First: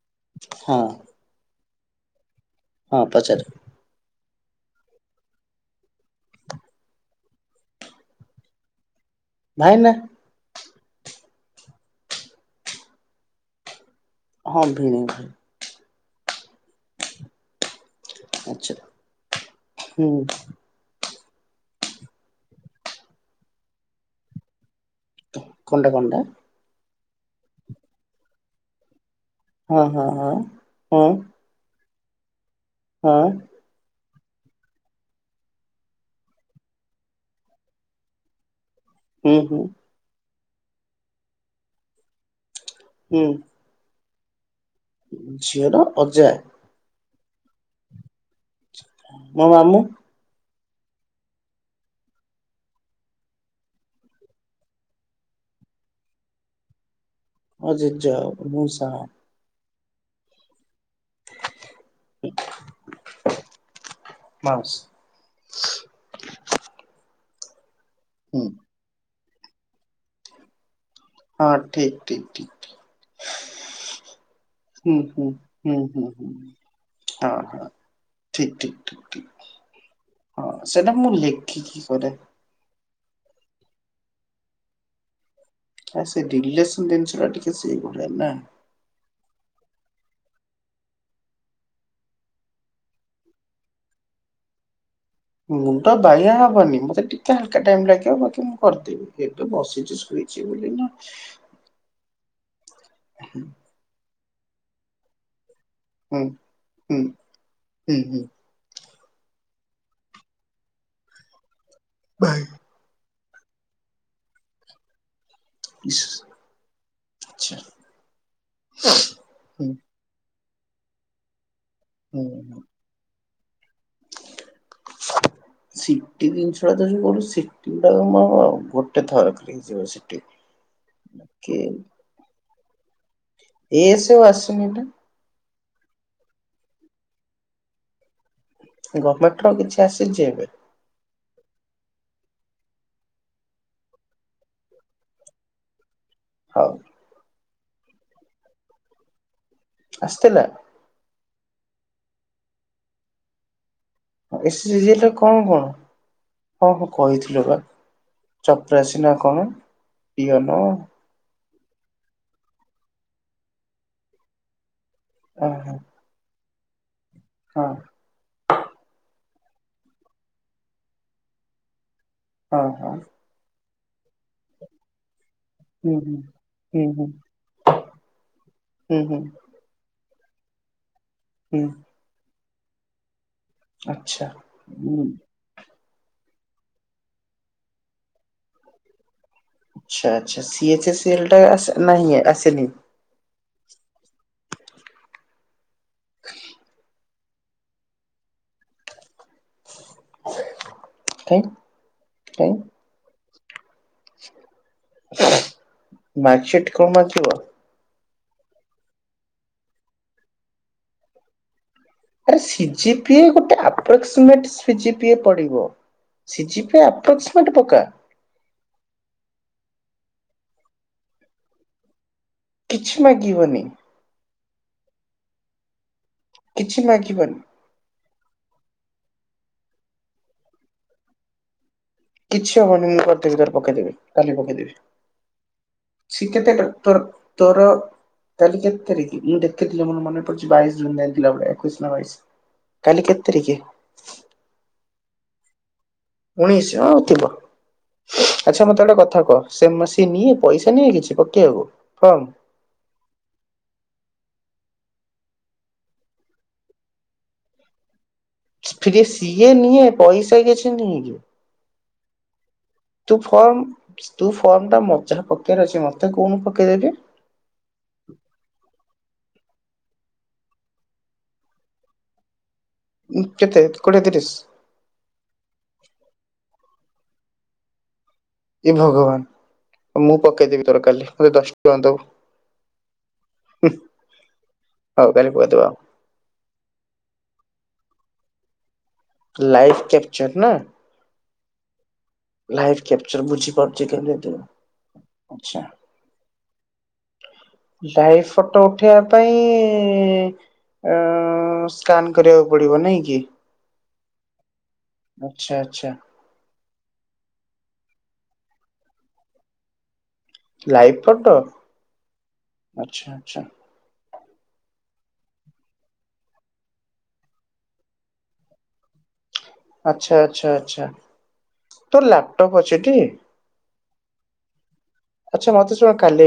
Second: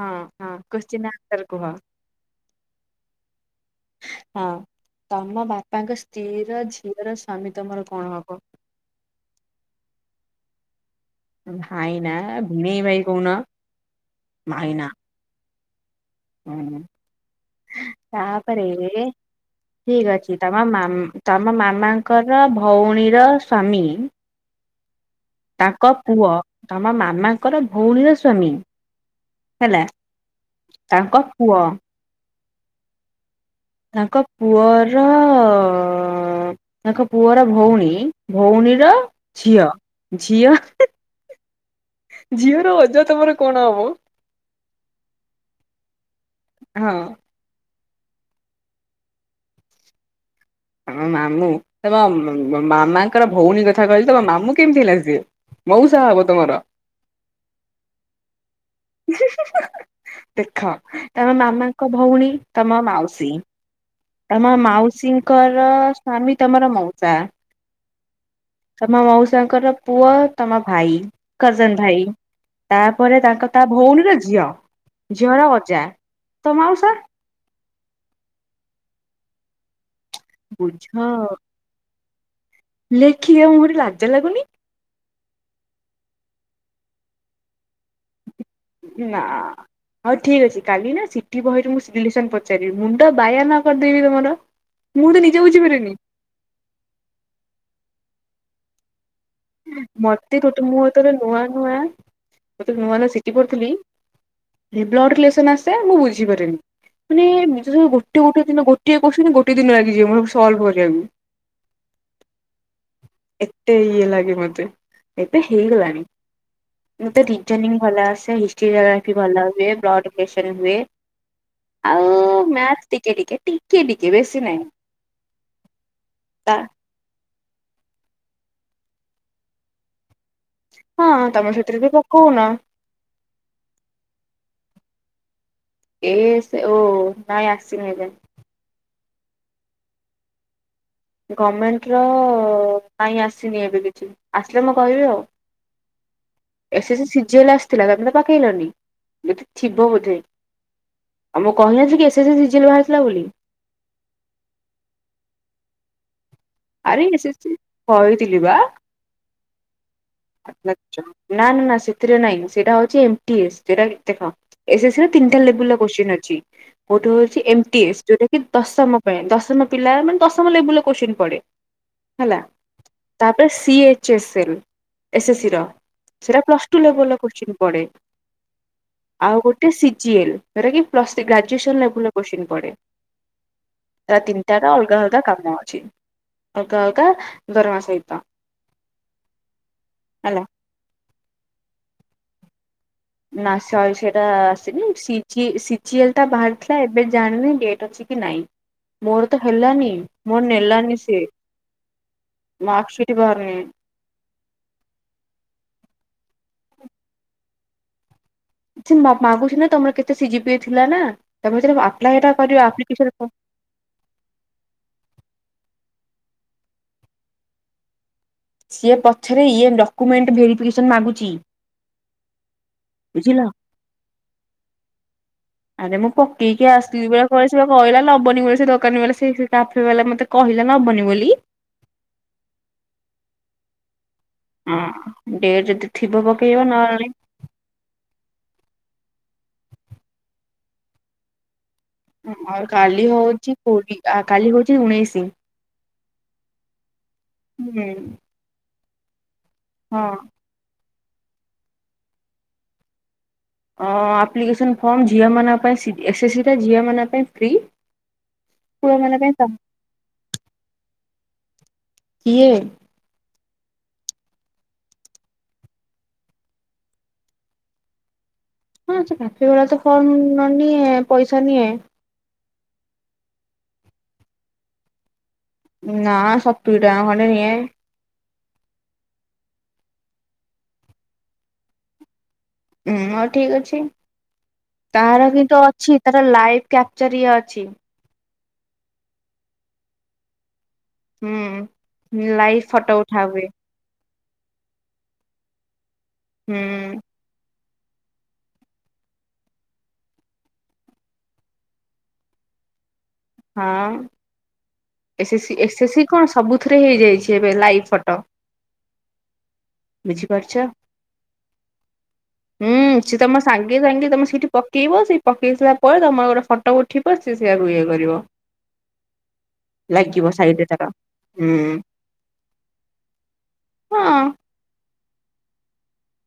ହଁ ହଁ କୋତ୍ସିନ ର ଆନ୍ସର୍ କୁହ? ହଁ ପଚାର? ହଁ ତମ ବାପାଙ୍କ ସ୍ତ୍ରୀର ଝିଅର ସ୍ଵାମୀ ତମର କଣ ହବ? ଭାଇନା। ଭାଇନା ଭିଣେଇ ଭାଇ କହୁନ। ହଁ ଭାଇନା ଭିଣେଇ ଭାଇ। ହୁଁ ତାପରେ ଆଚ୍ଛା ହୁଁ ଠିକ ଅଛି ତମ ମାମ ତମ ମାମାଙ୍କର ଭଉଣୀର ସ୍ଵାମୀ ତାଙ୍କ କଣଟା କଣଟା ପୁଅ ତମ ମାମାଙ୍କର ଭଉଣୀର ସ୍ଵାମୀ ହେଲା ହଁ ହଁ ହଁ ହଁ ତାଙ୍କ ପୁଅ ହଁ ତାଙ୍କ ପୁଅର ତାଙ୍କ ପୁଅର ଭଉଣୀ ଭଉଣୀର ହୁଁ ହୁଁ ଝିଅ ଝିଅ ଝିଅ ଅଜା ହୁଁ ତମର କଣ ହବ? ଝିଅର ଅଜା? ହଁ। ମୋ ମାମୁଁ ତମ ମାମୁଁ, ତମ ମ ମାମାଙ୍କର ଭଉଣୀ କଥା କହିଲି ତମ ମାମୁଁ କେମିତି ହେଲା ସିଏ? ମଉସା ହବ ତମର। ମୋ ଜେଜ ହବ ମଉସା ହବ। ଦେଖ ତମ ମାମାଙ୍କ ଭଉଣୀ ତମ ମାଉସୀ ତମ ମାଉସୀ ଙ୍କର ସ୍ଵାମୀ ତମର ମଉସା ହୁଁ। ତମ ମଉସାଙ୍କର ପୁଅ ତମ ଭାଇ ହଁ କଜନ୍ ଠିକ ଭାଇ ଠିକ ଠିକ ତାପରେ ତାଙ୍କ ତା ଭଉଣୀର ଝିଅ ହୁଁ ହୁଁ ଝିଅର ହୁଁ ଅଜା ହୁଁ ହୁଁ ତ ମଉସା। ହଁ ହଁ ଠିକ୍ ଠିକ୍ ଠିକ୍ ଠିକ୍ ହଁ ବୁଝ ସେଟା ମୁଁ ଲେଖ୍ ଖିକି କରେ। ଲେଖିବେ ମୁହଁ ରେ ଲାଜ ଲାଗୁନି। ଆ ସେ ରିଲେସ୍‌ନ ଜିନିଷ ଟା ଟିକେ ସେଇ ଭଳିଆ ନା। ନା। ହଉ ଠିକ୍ ଅଛି କାଲି ନା ସିଟି ବହିରୁ ମୁଁ ରିଲେସନ୍ ପଚାରିବି ମୁଣ୍ଡ ବାୟା ନ କରିଦେବି ତମର। ମୁଁ ଦେମି। ମୁଣ୍ଡ ବାୟା ହବନି ମତେ ଟିକେ ହାଲ୍କା ଟାଇମ୍ ଲାଗିବ ବାକି ମୁଁ କରିଦେବି। ଏଇଟିତ ବସିଚି ଶୋଇଚି ବୋଲି ନା। ନୂଆ ନୁଆ ଯେତେବେଳେ ନୂଆ ହେଲା ସିଟି ପଢ଼ୁଥିଲି ବ୍ଲଡ଼୍ ରିଲେସନ୍ ଆସେ ସେତେ ମୁଁ ହୁଁ ବୁଝିପାରେନି ହୁଁ ମାନେ ନିଜ ହୁଁ ହୁଁ ଗୋଟେ ଗୋଟେ ଦିନ ଗୋଟେ ଗୋଟିଏ କୁସ୍ଚିନ୍ ଗୋଟିଏ ଦିନ୍ ଲାଗିି ଯିବ ସଲ୍ଭ୍ କରିବାକୁ। ଭାଇ। ଏତେ ଇଏ ଲାଗେ ମତେ। ଏବେ ହେଇଗଲାଣି ଆଚ୍ଛା ମତେ ରିଜନିଂ ଭଲ ଆସେ ହିଷ୍ଟ୍ରି ଜୋଗ୍ରାଫି ଭଲ ହୁଁ ହୁଏ ବ୍ଲଡ଼୍ ପ୍ରେସର ହୁଏ ଆଉ ହୁଁଁ। ନାଁ ଟିକେ ଟିକେ ଟିକେ ଟିକେ ବେଶୀ ନାହିଁ। ସିଟି ତା ଜିନିଷ। ସେଟା ବି ମୋର ସିଟି ଟା ମୋର ଗୋଟେ ଥରକରେ ହେଇଯିବ ସିଟି। ହଁ ତମେ କି ସେଥିରେ ବି ପକଉନ। ଏ ସୋ ଆସୁନି ନା? ଏ ସେ ଓ କାଇଁ ଆସି ନାଇଁ କାଇଁ। ଗମେଣ୍ଟ୍ ର କିଛି ଆସିଚି ଏବେ? ଗମେଣ୍ଟ୍ ର କାଇଁ ଆସିନି ଏବେ କିଛି ଆସିଲେ ମୁଁ କହିବି ଆଉ। ହଉ। ସେ ସେ ସିଜଲ୍ ଆସିଥିଲା ତମେ ତ ପକେଇଲନି ଏବେ ତ ଥିବ ବୋଧେ। ଆସିଥିଲା ଆ ମୁଁ କହିନଥିଲି S S C G L ବାହାରିିଥିଲା ବୋଲି। ଏସ୍‌ ସି ଜି ଏଲ ର କଣ କଣ? ହଁ ହଁ ଆରେ ଏସ୍ ଏସ୍ କହିଥିଲ ସି ପା କହିଥିଲି ବା। ଚପରାସି ନା କଣ ପିଅନ ନା ନା ନା ସେଥିରେ ନାଇଁ ସେଟା ହଉଚି ଏମ୍ପ୍ଟି ଏସ୍ ସେଟା ଦେଖ। ଏସ୍ ଏସ୍ ସି ରେ ତିନିଟା ହଁ ହଁ ଲେବୁଲର କୋସ୍ଚିନ୍ ଅଛି ଗୋଟେ ହଉଚି ହଁ ଏମ୍ପଟିସ୍ ଯଉଟା କି କି ଦଶମ ପାଇଁ ଦଶମ ପିଲା ମାନେ ଦଶମ ଲେବୁଲ୍ ର କୋଶ୍ଚିନ୍ ପଡ଼େ। ହେଲା। ହଁ ହଁ। ତାପରେ C H S L SSC ର। ହୁଁ ହୁଁ। ସେଟା ପ୍ଲସ୍ ହୁଁ ଟୁ ହୁଁ ଲେବେଲ୍ ର କୋଶ୍ଚନ୍ ପଡେ ହୁଁ ହୁଁ ଆଉ ଗୋଟ୍ ଟେ ସିଜିଏଲ୍ ଯଉଟା କି ପ୍ଲସ୍ ଥ୍ରୀ ହୁଁ ଗ୍ରାଜୁଏସନ୍ ଲେବେଲ୍ ର କୋସ୍ଚିନ୍ ପଡେ। ଏଟା ଆଚ୍ଛା। ତିନିଟା ର ଅଲଗା ହୁଁ ଅଲଗା କାମ ଅଛି ଅଲଗା ଅଲଗା ଦରମା ସହିତ। ଆଛା ହେଲା। ଆଛା ସି ଏଚ ସି ଏଲ ଟା ଆସେ ନାଁ ହିଁ ଆସେନି। ନା ସରି ସେଇଟା ଆସିନି ସିଜିଏ ସିଜିିଏଲ ଟା ବାହାରିଥିଲା ଏ ଏବେ ଜାଣିନି ଡେଟ୍ ଅଛି କି ନାଇଁ ମୋର ତ ହେଲାନି ମୋର ନେଲାନି। ସିଏ କାଇଁ ମାର୍କଶିଟ୍ ବାହାରିନି। ମାର୍କସିଟ କମ୍ ଆସିବ। ସେ ମା ମାଗୁଛି ନା, ତମର କେତେ ସିଜିପିଏ ରେ ଥିଲାନା, ତମେ ସେଟାକୁ ଆପ୍ଲାଏ ଟା କରିବା, ଆପ୍ଲିକେସନ ଫ ଆପ୍ରାକ୍ସମେଟ ସିଜିପିଏ ପଡିବ, ସିଜିପିଏ ଆପ୍ରାକ୍ସମେଟ ପକା। ସିଏ ପଛରେ, ଇଏ ଡକ୍ୟୁମେଣ୍ଟ ଭେରିଫିକେସନ ମାଗୁଚି। କିଛି ମାଗିବନି। ଆରେ ମୁଁ ପକେଇକି କିଛି ଆସିଲି ପରା ମାଗିବନି। [unintelligible] ସିଏପା କଇଲା ନବନି ବୋଲି, ସେ ଦୋକାନୀ ବାଲା, ସେ ସେ କାଫେ ବାଲା ମତେ କହିଲା ନବନି ବୋଲି। କିଛି ହବନି, ମୁଁ କରଦେବି, ତୋର ପକେଇଦେବି। କାଲି ପକେଇଦବି, ହଁ ଡେଟ୍ ଯଦି ଥିବ ସେ କେତେ ପକେଇବ ଟ ତୋର ନହେଲେ ତୋର କାଲି କେତେ ତାରିକ୍, ମୁଁ ଦେଖିଥିଲି ମୋର ମନେ ପଡୁଛି ବାଇଶ ଜୁନରେ ଏମିତି ଥିଲା ଭଳିଆ। ଏକୋଇସି ନାଁ ବାଇସି? ଆଉ କାଲି ହଉଚି କୋଡି, ଆ କାଲି ହଉଛି ଉଣେଇଶି। ଉଣେଇଶ ହଁଥିବ, ହୁଁ ଆଛା ମତେ ଗୋଟେ କଥା କହ, ସେମ ସେ ହଁ। ନିଏ? ପଇସା ନିଏ କିଛି ପକେଇବାକୁ, ଫର୍ମ। ଅଁ ଅ, ଆପ୍ଲିକେସନ୍ ଫର୍ମ ଝିଅମାନଙ୍କ ପାଇଁ, ସିଜି ଏ ସେ ସି ଟା, ଝିଅମାନଙ୍କ ପାଇଁ ଫ୍ରି। ପୁଅ ଫ୍ରିଏ ମାନଙ୍କ ପାଇଁ ତା ସିଏ ନିଏ, ପଇସା କିଛି ନିଏକି? କିଏବେ? ତୁ ଫର୍ମ, ତୁ ଫର୍ମ ଟା ମଝିରେ ପକେଇବାର ଅଛି, ମତେ କହୁନୁ ପକେଇଦେବି। ହଁ, ସେ ପକେଇବାକୁତ ତ ଫର୍ମ ନନିଏ, ପଇସା ନିଏ। ଉଁ କେତେ, କୋଡିଏ ତିରିଶି? ନା, ସତୁରି ଟଙ୍କା ଖଣ୍ଡେ ନିଏ। ଏ ଭଗବାନ, ମୁଁ ପକେଇଦେବି ତୋର କାଲି, ମତେ ଦଶଟଙ୍କା ଦବୁ। ହୁଁ ହଉ ଠିକ ଅଛି, ହଉ ତାର କାଲି କିନ୍ତୁ ପକେଇଦବା ଆଉ ଅଛି ତାର ଲାଇଭ କ୍ୟାପଚର ଇଏ ଅଛି। ଲାଇଫ୍ କ୍ୟାପଚର ନା? ହୁଁ, ଲାଇଭ ଫଟୋ ଉଠା ହୁଏ। [unintelligible] ଆଛା। ହୁଁ। ଲାଇଭ ଫଟୋ ଉଠେଇବା ପାଇଁ ଇଁ ଆଁ, ସ୍କାନ କରିବାକୁ ପଡ଼ିବ ନହିଁ କି? ହଁ, ଏ ସେ ଆଚ୍ଛା ସି ଏ ସେ ଆଚ୍ଛା ସି କଣ ସବୁଥିରେ ହେଇଯାଇଛି ଏବେ ଲାଇଭ ଫଟ। ବୁଝିପାରୁଚ? ଲାଇଭ ଫଟୋ ହୁଁ, ଆଚ୍ଛା ସେ ତ ଆଚ୍ଛା ମୋ ସାଙ୍ଗ ପକେଇବନି, ତମେ ସେଇଠି ପକେଇବ, ସେଇ ପକେଇ ସାରଲା ପରେ ତମର ଗୋଟେ ଫଟୋ ଉଠିବ, ସେ ସେଇଆକୁ ଇଏ କରିବ। ଆଚ୍ଛା ଲାଗିବ ଆଚ୍ଛା ସାଇଟରେ ଆଚ୍ଛା ତାର, ହୁଁ। ତୋର ଲାପଟପ୍ ଅଛି ଟି ହଁ। ଆଛା, ମତେ ଶୁଣୁ, କାଲି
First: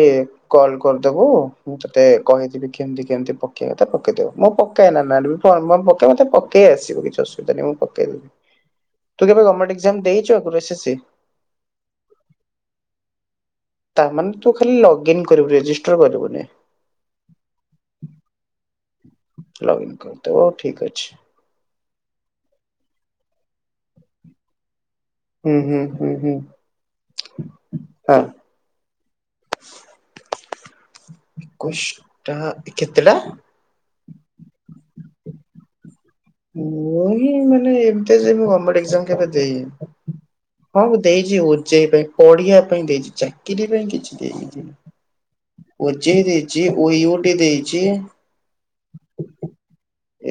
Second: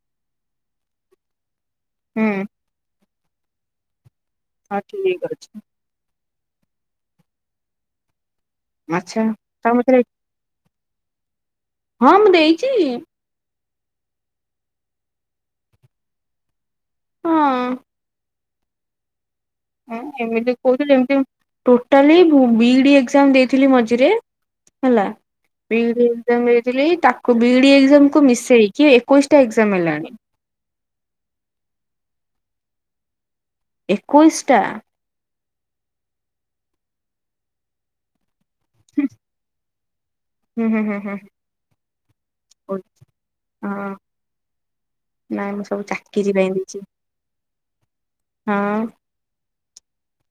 କଲ କରିଦବୁ, ମୁଁ ତତେ ହୁଁ କହିଦେବି କେମତି କେମତି ପ ପକେଇବାକଥା ପକେଇଦବୁ, ମୁଁ ହଁ ପକାଏନା ଠିକ ନାଣ୍ଡୁ ବି ଅଛି ଫର୍ମ ଫର୍ମ ପକାଏ, ମୁଁ ତ ପକା ମତେ ଆସିବ କିଛି ଅସୁବିଧା ନାହିଁ, ମୁଁ ପକେଇ ଦେବି, ଆଚ୍ଛା ତୁ କେବେ ତା ଗମେଣ୍ଟ ମତରେ ଏକ୍ଜାମ ଦେଇଛୁ ଆଗରୁ ଏ ସେ ସି? ହଁ ମୁଁ ଦେଇଚି। ତାମାନେ ତୁ ଖାଲି ଲଗ୍ଇନ କରିବୁ, ରେଜିଷ୍ଟର କରିବୁନି। ହଁ। ଲଗ୍ଇନ୍ ହଁ, କରିଦବୁ ଏମିତି ଠିକ୍ କଉଥୁଲୁ, ଅଛି। ଏମତି ଟୋଟାଲି ବୁ ବିଇଡି ଏକ୍ଜାମ ଦେଇଥିଲି ମଝିରେ। ହେଲା। ହୁଁ ହୁଁ ବିଇଡି ହୁଁ ହୁଁ ଏକ୍ଜାମ ଦେଇଥିଲି, ତାକୁ ବିଇଡି ହଁ ଏକ୍ଜାମକୁ ମିସେଇକି, ଏକୋଇଶ ଟା ଏକ୍ଜାମ ହେଲାଣି। ଏକୋଇଶି ଟା! କେତେଟା? ଏକୋଇଶଟା। ମୁଁ ହିଁ ମାନେ ଏମିତି ସେ ମୁଁ ଗେମେଣ୍ଟ ଏକ୍ଜାମ କେବେ ଦେଇନି ହୁଁ ହଁ ହୁଁ ମୁଁ ହୁଁ ଦେଇଛି ଉଜେଇ ପାଇଁ। ପଢିଆ ହୁଁ ପାଇଁ ଦେଇଛି ଚାକିରି ପାଇଁ ହଁ କିଛି ଦେଇନି। ନାଇଁ ମୁଁ ସବୁ ଓଚେ ଚାକିରି ପାଇଁ ଦେଇଛି ଓଇ ଓଠେ ଦେଇଛି। ହଁ।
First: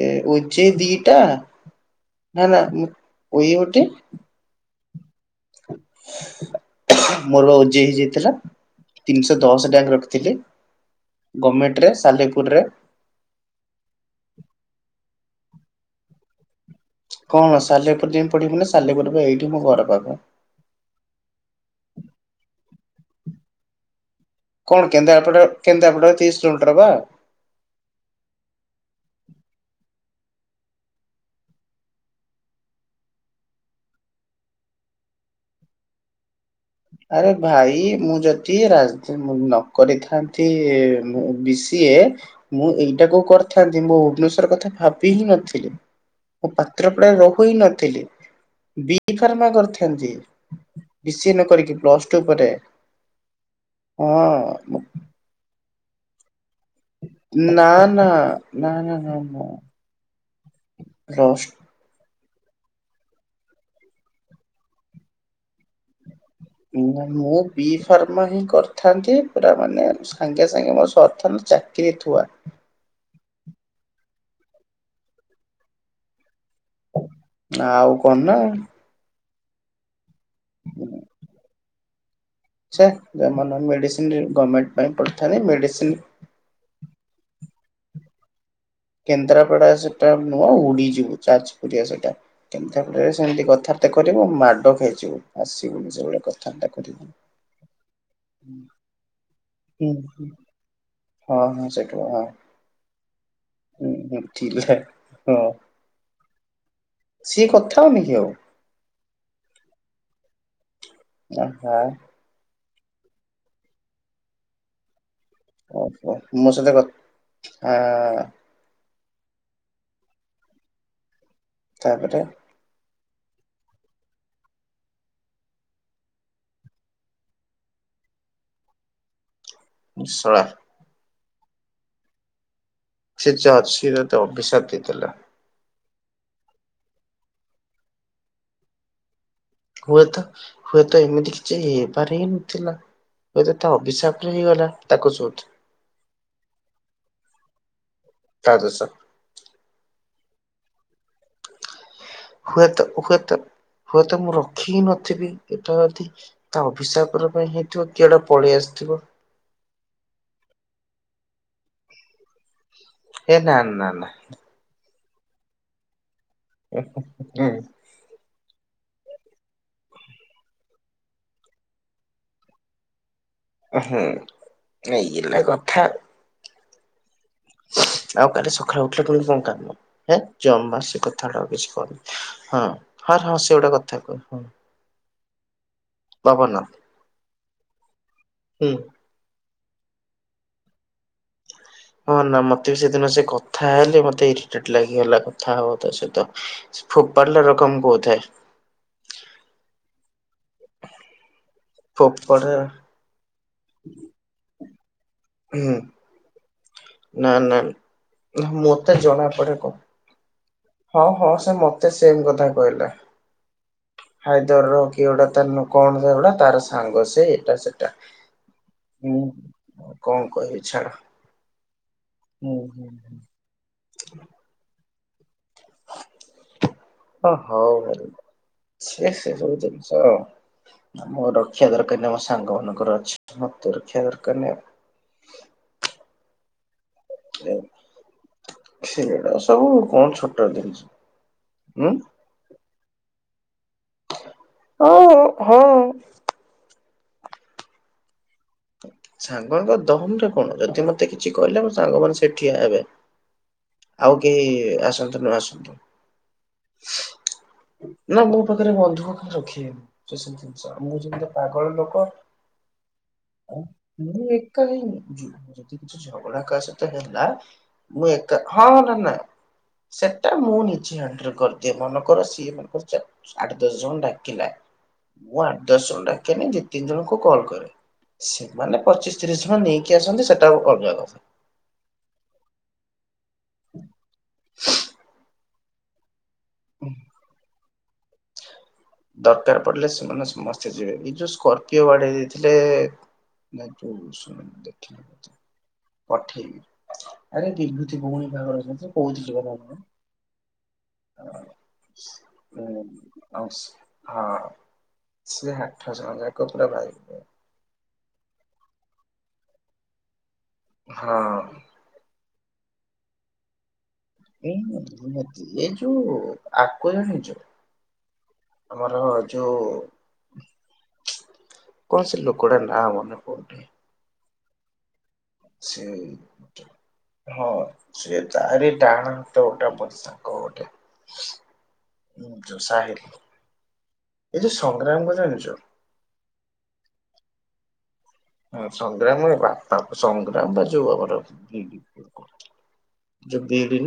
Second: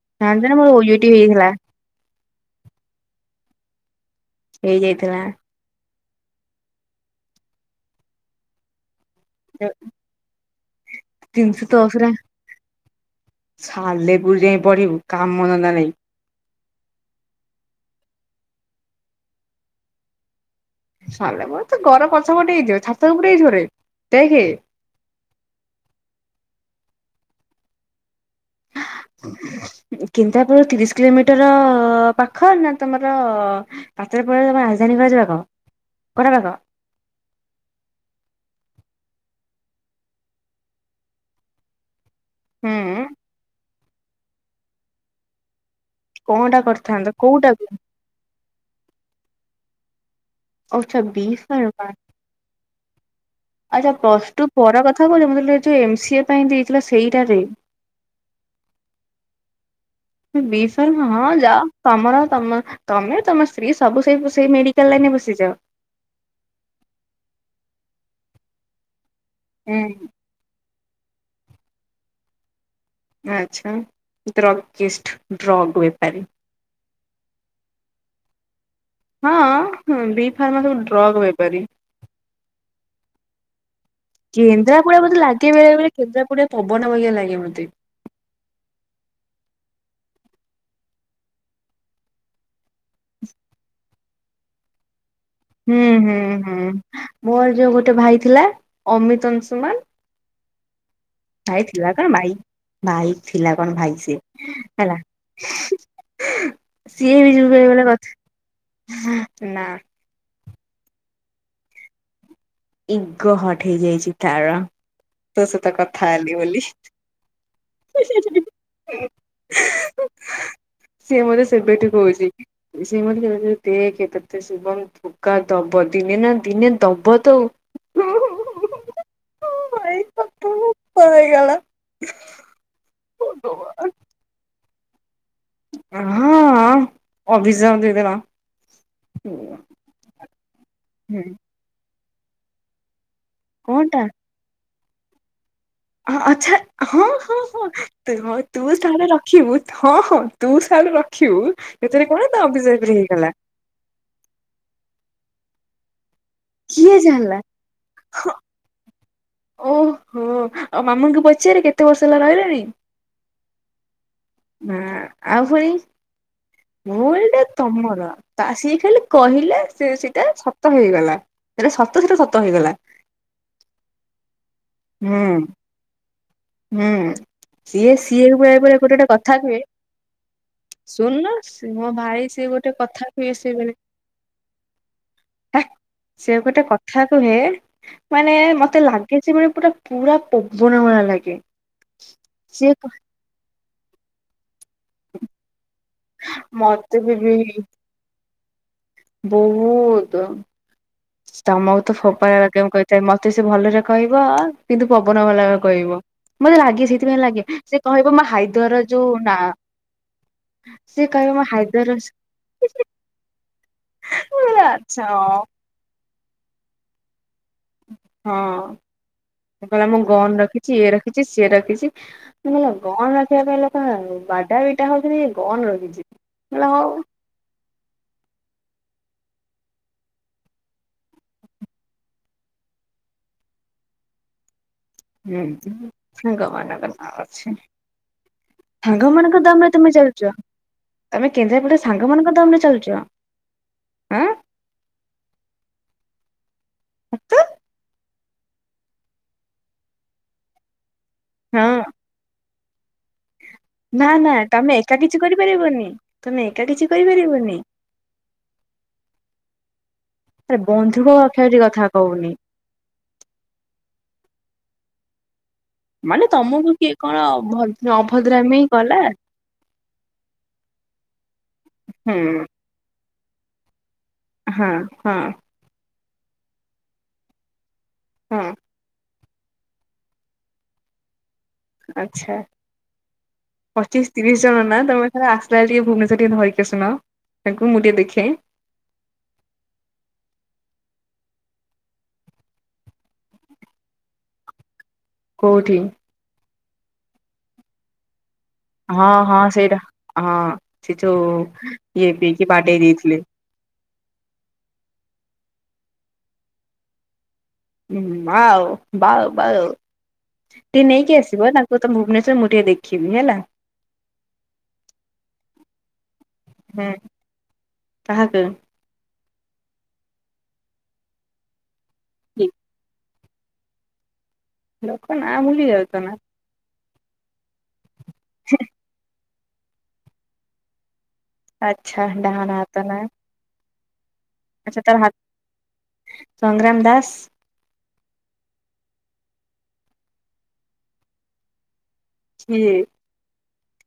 ଏଇ ଜାଣିଛ ନା ଓଯେ ମୋର ଓୟୁଟି ଦିଟା ହେଇଥିଲା ନା ନା ଉଇ ହୋଟେ। ହେଇ ଯାଇଥିଲା। ମୋର ବା ଉଜେଇ ହେଇ ଯାଇଥିଲା। ତିନିଶହ ଦଶ ଡ୍ୟାଙ୍କ ରଖିଥିଲି। ତିନିଶ ଗଭର୍ଣ୍ଣମେଣ୍ଟରେ ଦଶରେ ସାଲେପୁରରେ ସାଲେପୁର ଯାଇ ପଢିବୁ କାମ ଧନ୍ଦା ନାଇଁ। କଣ ସାଲେପୁର ଯାଇ ପଢିବୁ ନା ସାଲେପୁର ଏଇଠି ମୋ ଘର ପାଖ। ସିଲେ ପରେ ତ ଘର ପଛ ପଟେ ହେଇଥିବ ଛାତ ଉପରେ ଦେଖେ। କଣ କେନ୍ଦ୍ରାପଡା କେନ୍ଦ୍ରାପଡ଼ା ତିରିଶ କିଲୋମିଟର ପା। କିନ୍ଦ୍ରାପଡ଼ା ତିରିଶ କିଲୋମିଟର ପାଖ ନା ତମର ପାତରେ ପରେ ତମେ ରାଜଧାନୀ କରାଯିବ କୋଉଟା ପାଖ? ଆରେ ଭାଇ ମୁଁ ଯଦି ରାଜୀତି ନ କରିଥାନ୍ତି ମୁଁ ବି ସିଏ ମୁଁ ହୁଁ ଏଇଟାକୁ କରିଥାନ୍ତି ମୁଁ ଭୁବନେଶ୍ୱର କଥା ଭାବି ହିଁ ନଥିଲି। ମୁଁ କଣଟା ପାତ୍ର କରିଥାନ୍ତ ପଡା ରହୁ କୋଉଟାକୁ ନଥିଲି ବି ଫାର୍ମା କରିଥାନ୍ତି। [unintelligible] ସେପଟେ। ଆଚ୍ଛା ପ୍ଲସ୍ ଟୁ ପର କଥା କହୁଚ ମୁଁ କହିଲି ଯୋଉ ଏମ୍ ସି ଏ ପାଇଁ ଦେଇଥିଲା ସେ। ନା ନା ନା ନା ନା ନା। ବିଷଲ୍ ହଁ ପ୍ଲସ୍ ଯା। ତମର ତମ ତମେ ତମ ସ୍ତ୍ରୀ ସବୁ ସେଇ ସେ ମେଡିକାଲ ଲାଇନରେ ବସିଯାଅ। ମୁଁ ବି ଫାର୍ମ ହିଁ କରିଥାନ୍ତି ପୁରା ମାନେ ହୁଁ ସାଙ୍ଗେ ସାଙ୍ଗେ ମୋର ସଥନ ଚାକିରି ଥୁଆ। ଆଚ୍ଛା ଡ୍ରଗ କିଷ୍ଟ ଡ୍ରଗ୍ ବେପାରୀ। ଆଉ କଣ ନା। ହଁ ବି ଫାର୍ ସବୁ ଡ୍ରଗ୍ ବେପାରୀ। ସେ ମେଡିସିନ ଗମେଣ୍ଟ ପାଇଁ କେନ୍ଦ୍ରାପଡା ମତେ ପଡ଼ିଥାନ୍ତି ଲାଗେ ବେଳେ ବେଳେ ମେଡିସିନ। କେନ୍ଦ୍ରାପଡା ପବନ ଭଳିିଆ ଲାଗେ ମୋତେ। କେନ୍ଦ୍ରାପଡା ସେଟା ନୁହଁ ଉଡିଯିବ ଯାଜପୁରିଆ ସେଟା କେନ୍ଦ୍ରାପାରେ ସେମିତି କଥା। ଏତେ କରିବୁ ମାଡ଼ ଖାଇଯିବୁ ହୁଁ ଆସିବୁ ହୁଁ ସେଭଳିଆ ହୁଁ। କଥାବାର୍ତ୍ତା କରିବ। ମୋର ଯୋଉ ଗୋଟେ ଭାଇ ଥିଲା ଅମିତ ଅଂଶୁମାନ। ହୁଁ ହୁଁ ହଁ ହଁ ଭାଇ ଥିଲା ସେଠୁ କଣ ହଁ ଭାଇ। ଭାଇ ଥିଲା କଣ ହୁଁ ଭାଇ ହୁଁ ସିଏ ଥିଲା ହେଲା। ହଁ ସିଏ ବି ଯିବ କଥା ହଉନି କି ଆଉ କଥା ନା। ଆ ହା। ଇଗୋ ହଟ୍ ହେଇଯାଇଛି ତାର। ତୋ ସତ କଥା ଓହୋ ହେଲି ମୋ ବୋଲି। ସହିତ କଥା ଆ ସିଏ ମତେ ସେବେଠୁ ତାପରେ କହୁଛି। [unintelligible] ଶୁଭମ। ଧୋକା ଦବ ଦିନେ ନା ଦିନେ ଦବ ତ ଆଉ। ନିଶ୍ଚୟ। [unintelligible] ହେଇଗଲା। ସେ [unintelligible] ଅଭିଶାପ [unintelligible] ହଁ ହଁ ଅଭିଶାପ ଦେଇ ଦେଲା। ହୁଏତ ହୁଏତ ଏମିତି କିଛି ହେବାର ହିଁ ନଥିଲା, ହୁଏତ ତ କଣଟା ଅଭିଶାପ ହେଇଗଲା ତାକୁ ଆଚ୍ଛା ହଁ ହଁ ହଁ [unintelligible] ତା ତୁ ଦୋଷ ତାହଲେ ରଖିବୁ। ହଁ ହଁ ତୁ ତାହେଲେ ରଖିବୁ। [unintelligible] ହୁଏତ ହେଇଗଲା ହୁଏତ ହୁଏତ ମୁଁ ରଖି ହି ନଥିବି ଏଟା ଯଦି ତା କିଏ ଅଭିସାପର ଜାଣିଲା ପାଇଁ ହେଇଥିବ କି ଏଇଟା ପଳେଇ ଆସିଥିବ। ଓହୋ ଆଉ ମାମାଙ୍କୁ ପଚାରେ କେତେ ବର୍ଷ ହେଲା ରହିଲାଣି। ଏ ନା ନା ନା। ନାଁ ଆଉ ଫୁଣି ଭୁଲଟା ହୁଁ ତମର। ତ ଆସିକି ଖାଲି କହିଲେ ସେ ସେଇଟା ସତ ହେଇଗଲା ସେଟା ସତ ସେଟା ସତ ହେଇଗଲା। ହୁଁ ଏଇହେଲା କଥା। ହୁଁ ହୁଁ। ସିଏ ଆଉ [unintelligible] କାଲି ଗୋଟେ ସକାଳୁ ଉଠିଲେ ଗୋଟେ ପୁଣି କଥା କଣ କୁହେ କାମ ହେ ଜମା ସେ ଶୁନ କଥାଟା ଆଉ କିଛି ମୋ କହନି ଭାଇ ସିଏ ହଁ ଗୋଟେ କଥା ହଁ ହୁଏ ହଁ ସେ ସିଏ ଗୋଟେ ବେଳେ ବେଳେ କଥା କହ ହଁ ହେ ସେ ପବନ ଗୋଟେ କଥା କୁହେ ମାନେ ହୁଁ ମତେ ଲାଗେ- ସେ [unintelligible] ପୁରା ପବନ ଭଳିଆ ଲାଗେ। ହଁ ନା ସିଏ ମତେ ବି ସେଦିନ ସେ କଥା ହେଲେ ମତେ ଇରିଟେଟ ଲାଗିଗଲା କଥା ହବାକୁ ତା ସହିତ। ତ ସେ ମତେ ବି ଫୋପାଡିଲା ରକମ କହୁଥାଏ। ବୋହୁତ। ତମକୁ ତ ଫୋପାଡିଲା ଫୋପାଡା ରକମ କହିଥାଏ ମତେ ସେ ଭଲରେ କହିବ କିନ୍ତୁ ପବନ ବାଲା ହୁଁ କହିବ। ମତେ ଲାଗେ ସେଇଥିପାଇଁ ନା ଲାଗେ ନା ସେ କହିବ ମା ହାଇଦ୍ୱାର ମତେ ଯୋଉ ଜଣା ନା ପଡେ କ ସେ ହଁ ହଁ କହିବ ମୋ ସେ ହାଇଦର ମତେ ସେମ୍ କଥା କହିଲା। ହାଇ ଦର ର ଆଚ୍ଛା କି [unintelligible] ହଁ ତା କଣଟା ତାର ସାଙ୍ଗ ସେ ଏଇଟା ସେ ହଁ ହୁଁ। ସେ କହିଲା ମୁଁ କଣ ଗନ୍ କହିବି ରଖିଛି ଇଏ ଛାଡ ରଖିଛି ସିଏ ରଖିଛି ହୁଁ [unintelligible] ହୁଁ ଗଣ ରଖି ସେ କହିଲା ପା ବାଡାପିଟା ହୋଉଛନ୍ତି କନ ରଖିଛି [unintelligible] ହ ହଉ [unintelligible] ସେ ସବୁ ଜିନିଷ ଆଉ ମୋ ରକ୍ଷା କର [unintelligible] ଆମ ସାଙ୍ଗ ମାନଙ୍କର ଅଛି ମତେ ରକ୍ଷା କର ମାନେ ଦରକାର ନାହିଁ। ହୁଁ ସାଙ୍ଗମାନଙ୍କ ସହ ଅଛି। ସେଗୁଡା ସାଙ୍ଗମାନଙ୍କ ଦମ୍ ସବୁ ରେ ତମେ କଣ ଚାଲୁଚ? ଛୋଟ ଜିନିଷ ତମେ କେନ୍ଦ୍ରାପଡ଼ାରେ ଉଁ। ସାଙ୍ଗ ମାନଙ୍କ ଦମରେ ଚାଲୁଚ ହଁ। [unintelligible] ସତ ସାଙ୍ଗଙ୍କ ଦମରେ କଣ ଯଦି ମତେ କିଛି କହିଲା ହଁ। ମୋ ସାଙ୍ଗ ମାନ ସେଠିଆ ହେବେ। ନା ଆଉ ନା କେହି ତମେ ଏକା କିଛି ଆସନ୍ତୁ ନ ଆସନ୍ତୁ। କରିପାରିବନି ତମେ ଏକା କିଛି କରିପାରିବନି ନା ମୋ ପାଖରେ ବନ୍ଧୁକ କେହି ରଖିବେନି ସେସବୁ ଆରେ ଜିନିଷ ମୁଁ ବନ୍ଧୁକ ଯେମିତି ରଖାରଖି ପାଗଳ କଥା ଲୋକ। କହୁନି ମୁଁ ଏକା ହେଇନି ଯଦି କିଛି ମାନେ ଝଗଡ଼ା କାହା ତମକୁ ସହିତ କିଏ କଣ ହେଲା ଭ ମୁଁ ଅଭଦ୍ରାମି ହଁ ହଁ କଲା ନନା ସେଟା ମୁଁ ନିଜେ ହାଣ୍ଡେଲ କରିଦିଏ, ମନେ କର ହୁଁ ସିଏ [unintelligible] ଆଠ ଦଶ ଜଣ ଡାକିଲା ହଁ ହଁ ମୁଁ ଆଠ ଦଶ ଜଣ ଡାକେନି ଦିଇ ତିନି ଜଣଙ୍କୁ କଲ୍ କରେ। ହଁ ସେମାନେ ପଚିଶ ତିରିଶ ଜଣ ନେଇକି ଆସନ୍ତି ସେଟା ଅଲଗା କଥା। ଆଚ୍ଛା ପଚିଶ ତିରିଶ ଜଣ ନା ତମେ ଥରେ ଆସିଲା ବେଳେ ଟିକେ ଭୁବନେଶ୍ୱ ସେ ଟିକେ ଧରିକି ଆସୁନ ତାଙ୍କୁ ମୁଁ ଟିକେ ଦେଖେଇଁ। ଦରକାର ପଡିଲେ ସେମାନେ ସମସ୍ତେ ଯିବେ ଏ ଯୋଉ ସ୍କର୍ପିଓ ବାଡେଇ ଦେଇଥିଲେ। ହଁ ଶୁଣ ଦେଖିଲ। କଉଠି? ପଠେଇବି ଆରେ ବିଭୂତି ଭଉଣୀ ବାହାଘରରେ। ହଁ ହଁ ସେଇଟା ହଁ ସେ ଯୋଉ ଇଏ ପିଇକି ବାଡେଇ ଦେଇଥିଲେ। ଆଉ ସିଏ ହଁ ସେ ହାଆଠ ଜଣ ଯାକ ପୁରା [unintelligible] ଉ ବାଉ ବାଉ ବାଉ ଟିକେ ହଁ ନେଇକି ଆସିବ ହେଲା। ମୁଁ ତ ଭୁବନେଶ୍ୱର ମୁଁ ଟିକେ ଦେଖିବି ହେଲା ଏ ଏ ଯୋଉ ହୁଁ ଆକୁ ଜାଣିଛୁ। କାହାକୁ ଆମର ଯଉ କଣ ସେ କି ଲୋକ ଟା ନା ମନେ ପଡୁନି। ଲୋକ ନାଁ ଭୁଲି ସେ ଯାଉଛ ନା। ହଁ ସେ ତାରି ଡାହାଣ ହାତ ଗୋଟା ପ ସାଙ୍କ ଗୋଟେ। ଏ ଯୋଉ ସାହିଲ୍ ଏଇ ଯୋଉ ସଂଗ୍ରାମ କୁ ଜାଣିଛ? ସଂଗ୍ରାମ ଦାସ। ହଁ ସଂଗ୍ରାମର ବାପା ସଂଗ୍ରାମ ବା ଯୋଉ ଆମର - କିଏ? ଯଉ ବିିଡ଼ି ନା।